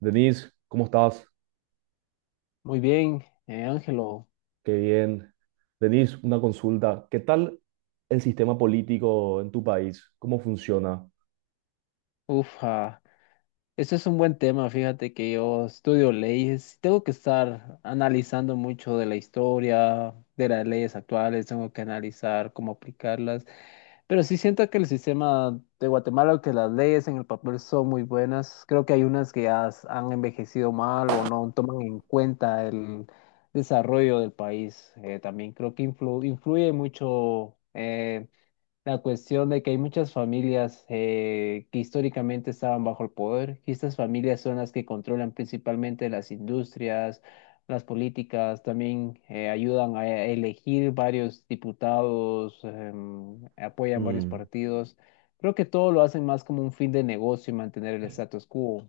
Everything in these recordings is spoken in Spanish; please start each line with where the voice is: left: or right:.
right: Denise, ¿cómo estás?
left: Muy bien, Ángelo.
right: Qué bien. Denise, una consulta. ¿Qué tal el sistema político en tu país? ¿Cómo funciona?
left: Uf, ah, este es un buen tema. Fíjate que yo estudio leyes. Tengo que estar analizando mucho de la historia, de las leyes actuales. Tengo que analizar cómo aplicarlas. Pero sí siento que el sistema de Guatemala, que las leyes en el papel son muy buenas. Creo que hay unas que han envejecido mal o no toman en cuenta el desarrollo del país. También creo que influye mucho, la cuestión de que hay muchas familias que históricamente estaban bajo el poder, y estas familias son las que controlan principalmente las industrias, las políticas, también ayudan a elegir varios diputados, apoyan varios
right: Mm,
left: partidos. Creo que todo lo hacen más como un fin de negocio y mantener el status quo.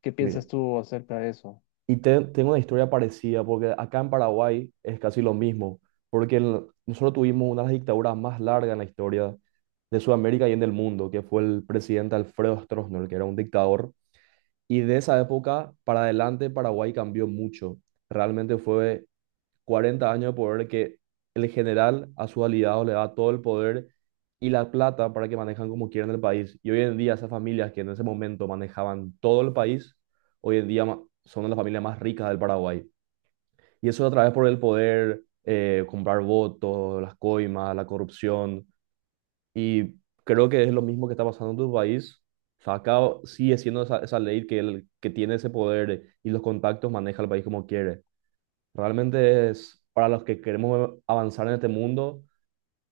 left: ¿Qué piensas
right: bien.
left: tú acerca de eso?
right: Y tengo una historia parecida, porque acá en Paraguay es casi lo mismo, porque nosotros tuvimos una de las dictaduras más largas en la historia de Sudamérica y en el mundo, que fue el presidente Alfredo Stroessner, que era un dictador. Y de esa época para adelante Paraguay cambió mucho. Realmente fue 40 años de poder que el general a sus aliados le da todo el poder y la plata para que manejan como quieran el país. Y hoy en día esas familias que en ese momento manejaban todo el país, hoy en día son las familias más ricas del Paraguay. Y eso a través por el poder, comprar votos, las coimas, la corrupción. Y creo que es lo mismo que está pasando en tu país. O sea, acá sigue siendo esa ley que el que tiene ese poder y los contactos maneja el país como quiere. Realmente es para los que queremos avanzar en este mundo,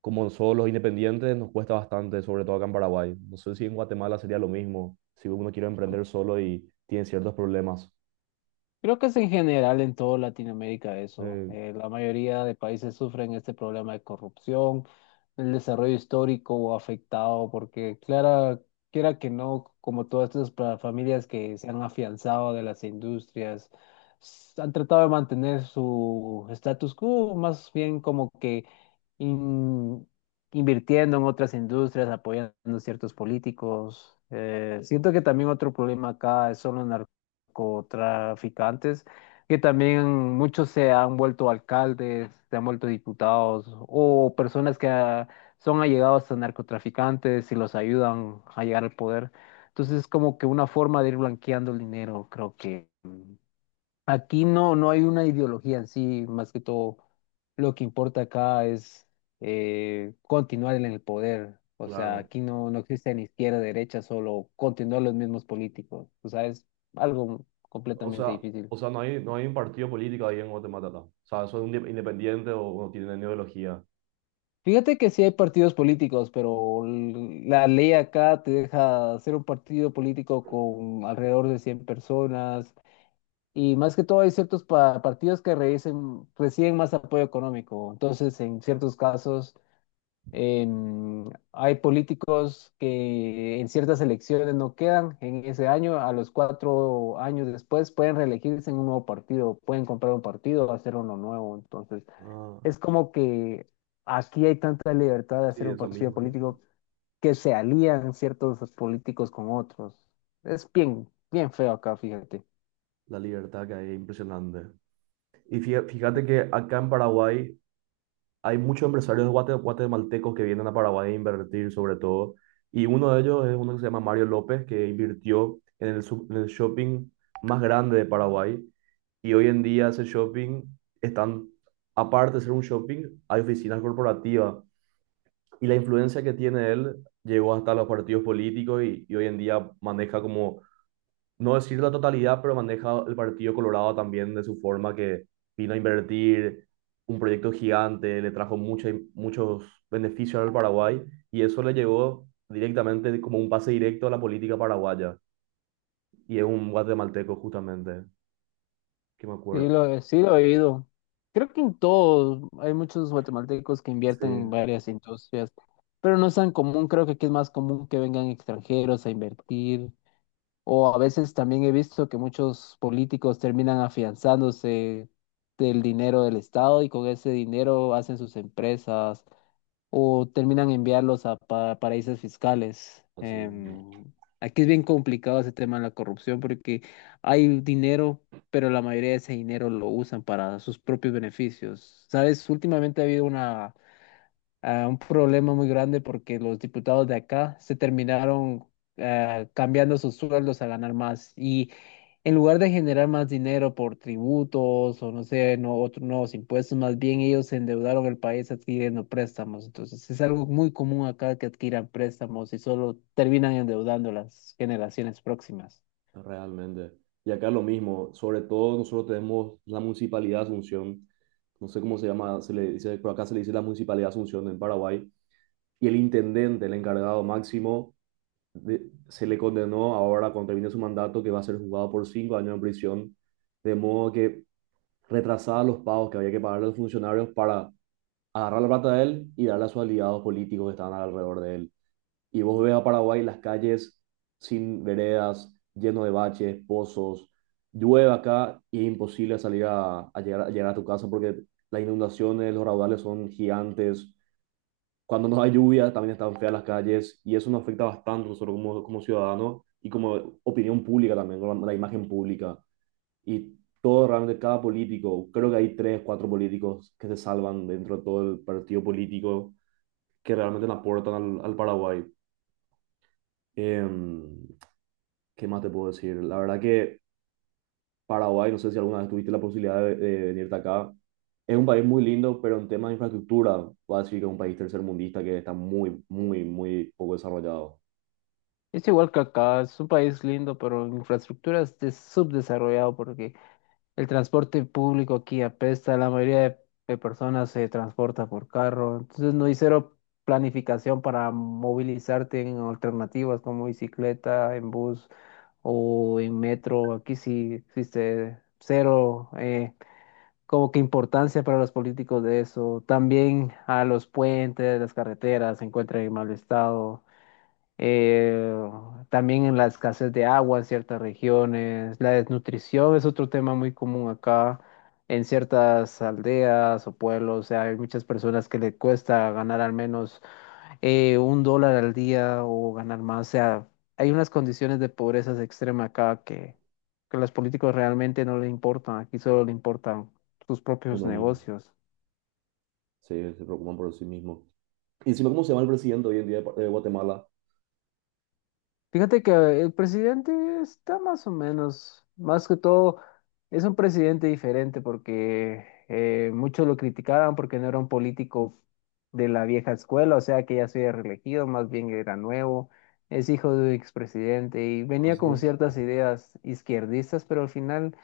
right: como solo los independientes, nos cuesta bastante, sobre todo acá en Paraguay. No sé si en Guatemala sería lo mismo, si uno quiere emprender solo y tiene ciertos problemas.
left: Creo que es en general en toda Latinoamérica eso.
right: Eh,
left: La mayoría de países sufren este problema de corrupción, el desarrollo histórico o afectado, porque clara, quiera que no, como todas estas familias que se han afianzado de las industrias, han tratado de mantener su status quo, más bien como que in- invirtiendo en otras industrias, apoyando a ciertos políticos. Siento que también otro problema acá es solo narcotraficantes, que también muchos se han vuelto alcaldes, se han vuelto diputados o personas que son allegados a narcotraficantes y los ayudan a llegar al poder. Entonces es como que una forma de ir blanqueando el dinero, creo que. Aquí no hay una ideología en sí, más que todo lo que importa acá es continuar en el poder. O sea,
right: claro.
left: aquí no existe ni izquierda, derecha, solo continuar los mismos políticos. O sea, es algo
right: O
left: completamente
right: sea,
left: difícil.
right: o sea, no hay un partido político ahí en Guatemala, ¿no? O sea, son un independiente o uno tiene una ideología.
left: Fíjate que sí hay partidos políticos, pero la ley acá te deja hacer un partido político con alrededor de 100 personas. Y más que todo hay ciertos partidos que reciben más apoyo económico. Entonces, en ciertos casos Em, hay políticos que en ciertas elecciones no quedan en ese año, a los 4 años después pueden reelegirse en un nuevo partido, pueden comprar un partido, hacer uno nuevo. Entonces,
right: Ah,
left: es como que aquí hay tanta libertad de hacer
right: sí,
left: un
right: eso
left: partido
right: mismo. Sí, sí.
left: político, que se alían ciertos políticos con otros. Es bien feo acá, fíjate.
right: La libertad que hay, es impresionante. Y fíjate que acá en Paraguay hay muchos empresarios guatemaltecos que vienen a Paraguay a invertir sobre todo. Y uno de ellos es uno que se llama Mario López, que invirtió en el shopping más grande de Paraguay. Y hoy en día ese shopping están, aparte de ser un shopping, hay oficinas corporativas. Y la influencia que tiene él llegó hasta los partidos políticos y hoy en día maneja como no decir la totalidad, pero maneja el Partido Colorado también de su forma que vino a invertir un proyecto gigante, le trajo muchos beneficios al Paraguay y eso le llegó directamente como un pase directo a la política paraguaya. Y es un guatemalteco justamente, que me acuerdo.
left: Sí lo he oído. Creo que en todo hay muchos guatemaltecos que invierten en
right: Sí.
left: varias industrias, pero no es tan común. Creo que aquí es más común que vengan extranjeros a invertir. O a veces también he visto que muchos políticos terminan afianzándose del dinero del Estado y con ese dinero hacen sus empresas o terminan enviarlos a paraísos fiscales.
right: Así.
left: Aquí es bien complicado ese tema de la corrupción porque hay dinero, pero la mayoría de ese dinero lo usan para sus propios beneficios. ¿Sabes? Últimamente ha habido un problema muy grande porque los diputados de acá se terminaron... cambiando sus sueldos a ganar más. Y en lugar de generar más dinero por tributos o no sé, no, otros nuevos impuestos, más bien ellos endeudaron el país adquiriendo préstamos. Entonces es algo muy común acá que adquieran préstamos y solo terminan endeudando las generaciones próximas.
right: Realmente. Y acá lo mismo, sobre todo nosotros tenemos la Municipalidad de Asunción, no sé cómo se llama, se le dice, por acá se le dice la Municipalidad de Asunción en Paraguay, y el intendente, el encargado máximo, se le condenó ahora cuando termine su mandato que va a ser juzgado por 5 años en prisión, de modo que retrasaba los pagos que había que pagarle a los funcionarios para agarrar la plata de él y darla a sus aliados políticos que estaban alrededor de él y vos ves a Paraguay las calles sin veredas, lleno de baches, pozos, llueve acá y es imposible salir a llegar a tu casa porque las inundaciones, los raudales son gigantes. Cuando no hay lluvia también están feas las calles y eso nos afecta bastante nosotros como ciudadanos y como opinión pública también, con la imagen pública. Y todo realmente, cada político, creo que hay tres, cuatro políticos que se salvan dentro de todo el partido político que realmente le aportan al Paraguay. Em, ¿Qué más te puedo decir? La verdad que Paraguay, no sé si alguna vez tuviste la posibilidad de venirte acá, es un país muy lindo, pero en temas de infraestructura, voy a decir que es un país tercermundista que está muy, muy, muy poco desarrollado.
left: Es igual que acá, es un país lindo, pero en infraestructura es subdesarrollado porque el transporte público aquí apesta, la mayoría de personas se transporta por carro, entonces no hay cero planificación para movilizarte en alternativas como bicicleta, en bus o en metro. Aquí sí existe cero como que importancia para los políticos de eso. También a los puentes, las carreteras se encuentran en mal estado, eh, también en la escasez de agua en ciertas regiones, la desnutrición es otro tema muy común acá en ciertas aldeas o pueblos, o sea, hay muchas personas que le cuesta ganar al menos $1 al día o ganar más, o sea, hay unas condiciones de pobreza extrema acá que a los políticos realmente no le importan, aquí solo le importan sus propios
right: Uno mismo,
left: negocios.
right: se preocupan por sí mismo. Y encima, ¿cómo se llama el presidente hoy en día de Guatemala?
left: Fíjate que el presidente está más o menos, más que todo, es un presidente diferente porque muchos lo criticaban porque no era un político de la vieja escuela, o sea que ya se había reelegido, más bien era nuevo, es hijo de un expresidente y
right: Ah,
left: venía con
right: sí.
left: ciertas ideas izquierdistas, pero al final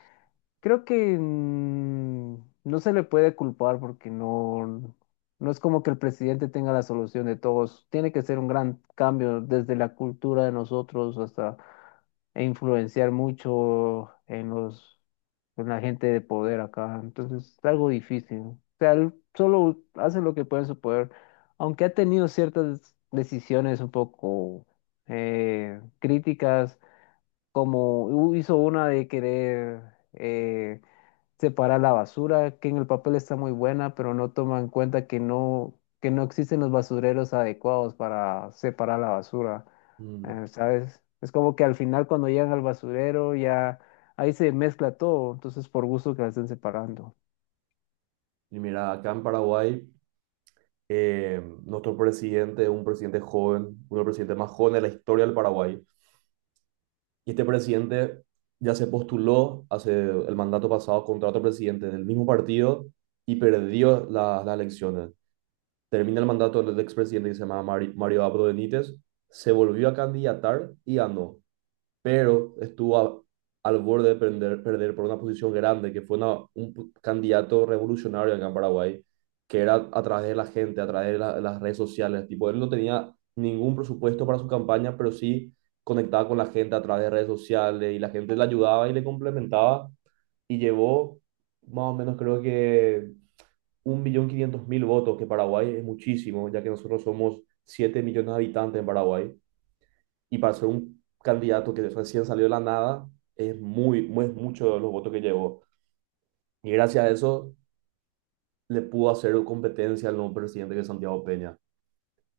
left: creo que no se le puede culpar porque no, no es como que el presidente tenga la solución de todos. Tiene que ser un gran cambio desde la cultura de nosotros hasta e influenciar mucho en en la gente de poder acá. Entonces es algo difícil. O sea, él solo hace lo que puede en su poder, aunque ha tenido ciertas decisiones un poco críticas, como hizo una de querer... eh, separar la basura, que en el papel está muy buena, pero no toma en cuenta que no existen los basureros adecuados para separar la basura.
right: Mm.
left: ¿Sabes? Es como que al final cuando llegan al basurero ya ahí se mezcla todo, entonces por gusto que la estén separando.
right: Y mira, acá en Paraguay, nuestro presidente es un presidente joven, uno de los presidentes más jóvenes de la historia del Paraguay. Y este presidente ya se postuló hace el mandato pasado contra otro presidente del mismo partido y perdió las elecciones. Termina el mandato del expresidente que se llama Mario Abdo Benítez, se volvió a candidatar y ganó pero estuvo al borde de perder por una posición grande, que fue un candidato revolucionario acá en Paraguay, que era a través de la gente, a través de las redes sociales. Tipo, él no tenía ningún presupuesto para su campaña, pero sí conectaba con la gente a través de redes sociales y la gente le ayudaba y le complementaba y llevó más o menos creo que 1.500.000 votos, que Paraguay es muchísimo, ya que nosotros somos 7 millones de habitantes en Paraguay y para ser un candidato que recién salió de la nada, es muy, muy mucho de los votos que llevó. Y gracias a eso le pudo hacer competencia al nuevo presidente que es Santiago Peña.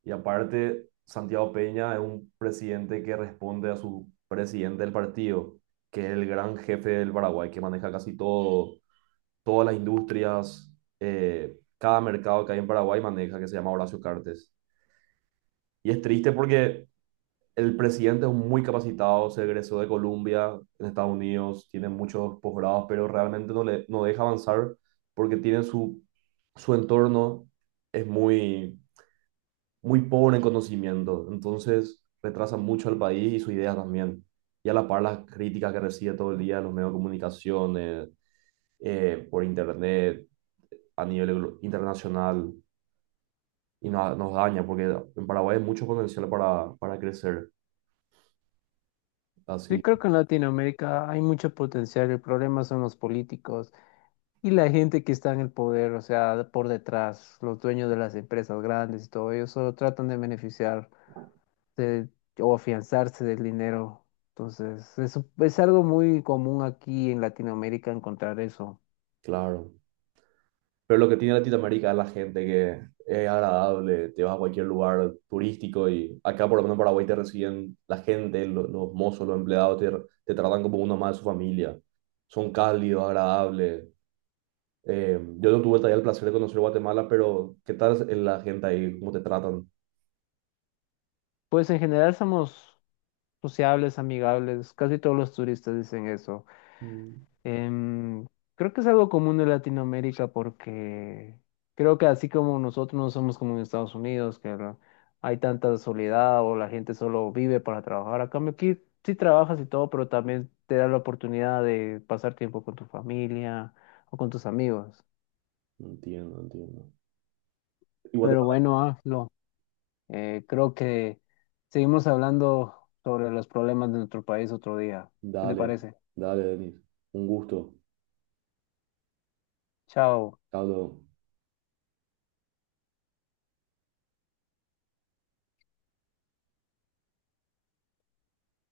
right: Y aparte, Santiago Peña es un presidente que responde a su presidente del partido, que es el gran jefe del Paraguay, que maneja casi todo, todas las industrias, cada mercado que hay en Paraguay maneja, que se llama Horacio Cartes. Y es triste porque el presidente es muy capacitado, se egresó de Colombia, en Estados Unidos, tiene muchos posgrados, pero realmente no le no deja avanzar porque tiene su entorno, es muy, muy pobre en conocimiento, entonces retrasa mucho al país y su idea también. Y a la par las críticas que recibe todo el día en los medios de comunicación, por internet, a nivel internacional, y nos daña, porque en Paraguay hay mucho potencial para crecer.
left: Sí,
right: Así,
left: creo que en Latinoamérica hay mucho potencial, el problema son los políticos y la gente que está en el poder, o sea, por detrás, los dueños de las empresas grandes y todo, ellos solo tratan de beneficiar de- o afianzarse del dinero. Entonces, eso es algo muy común aquí en Latinoamérica encontrar eso.
right: claro. Pero lo que tiene Latinoamérica es la gente que es agradable, te vas a cualquier lugar turístico y acá por lo menos en Paraguay te reciben la gente, los, mozos, los empleados te tratan como uno más de su familia. Son cálidos, agradables. Yo no tuve todavía el placer de conocer Guatemala, pero ¿qué tal es la gente ahí? ¿Cómo te tratan?
left: Pues en general somos sociables, amigables, casi todos los turistas dicen eso.
right: Mm.
left: Em, Creo que es algo común en Latinoamérica porque creo que así como nosotros no somos como en Estados Unidos, que hay tanta soledad o la gente solo vive para trabajar. A cambio aquí sí trabajas y todo, pero también te da la oportunidad de pasar tiempo con tu familia o con tus amigos.
right: Entiendo, no entiendo. Y
left: Pero
right: Guatemala,
left: bueno, Aflo, creo que seguimos hablando sobre los problemas de nuestro país otro día. ¿Qué te
right: dale,
left: parece?
right: dale, Denis. Un gusto.
left: Chao.
right: Chao. Luego.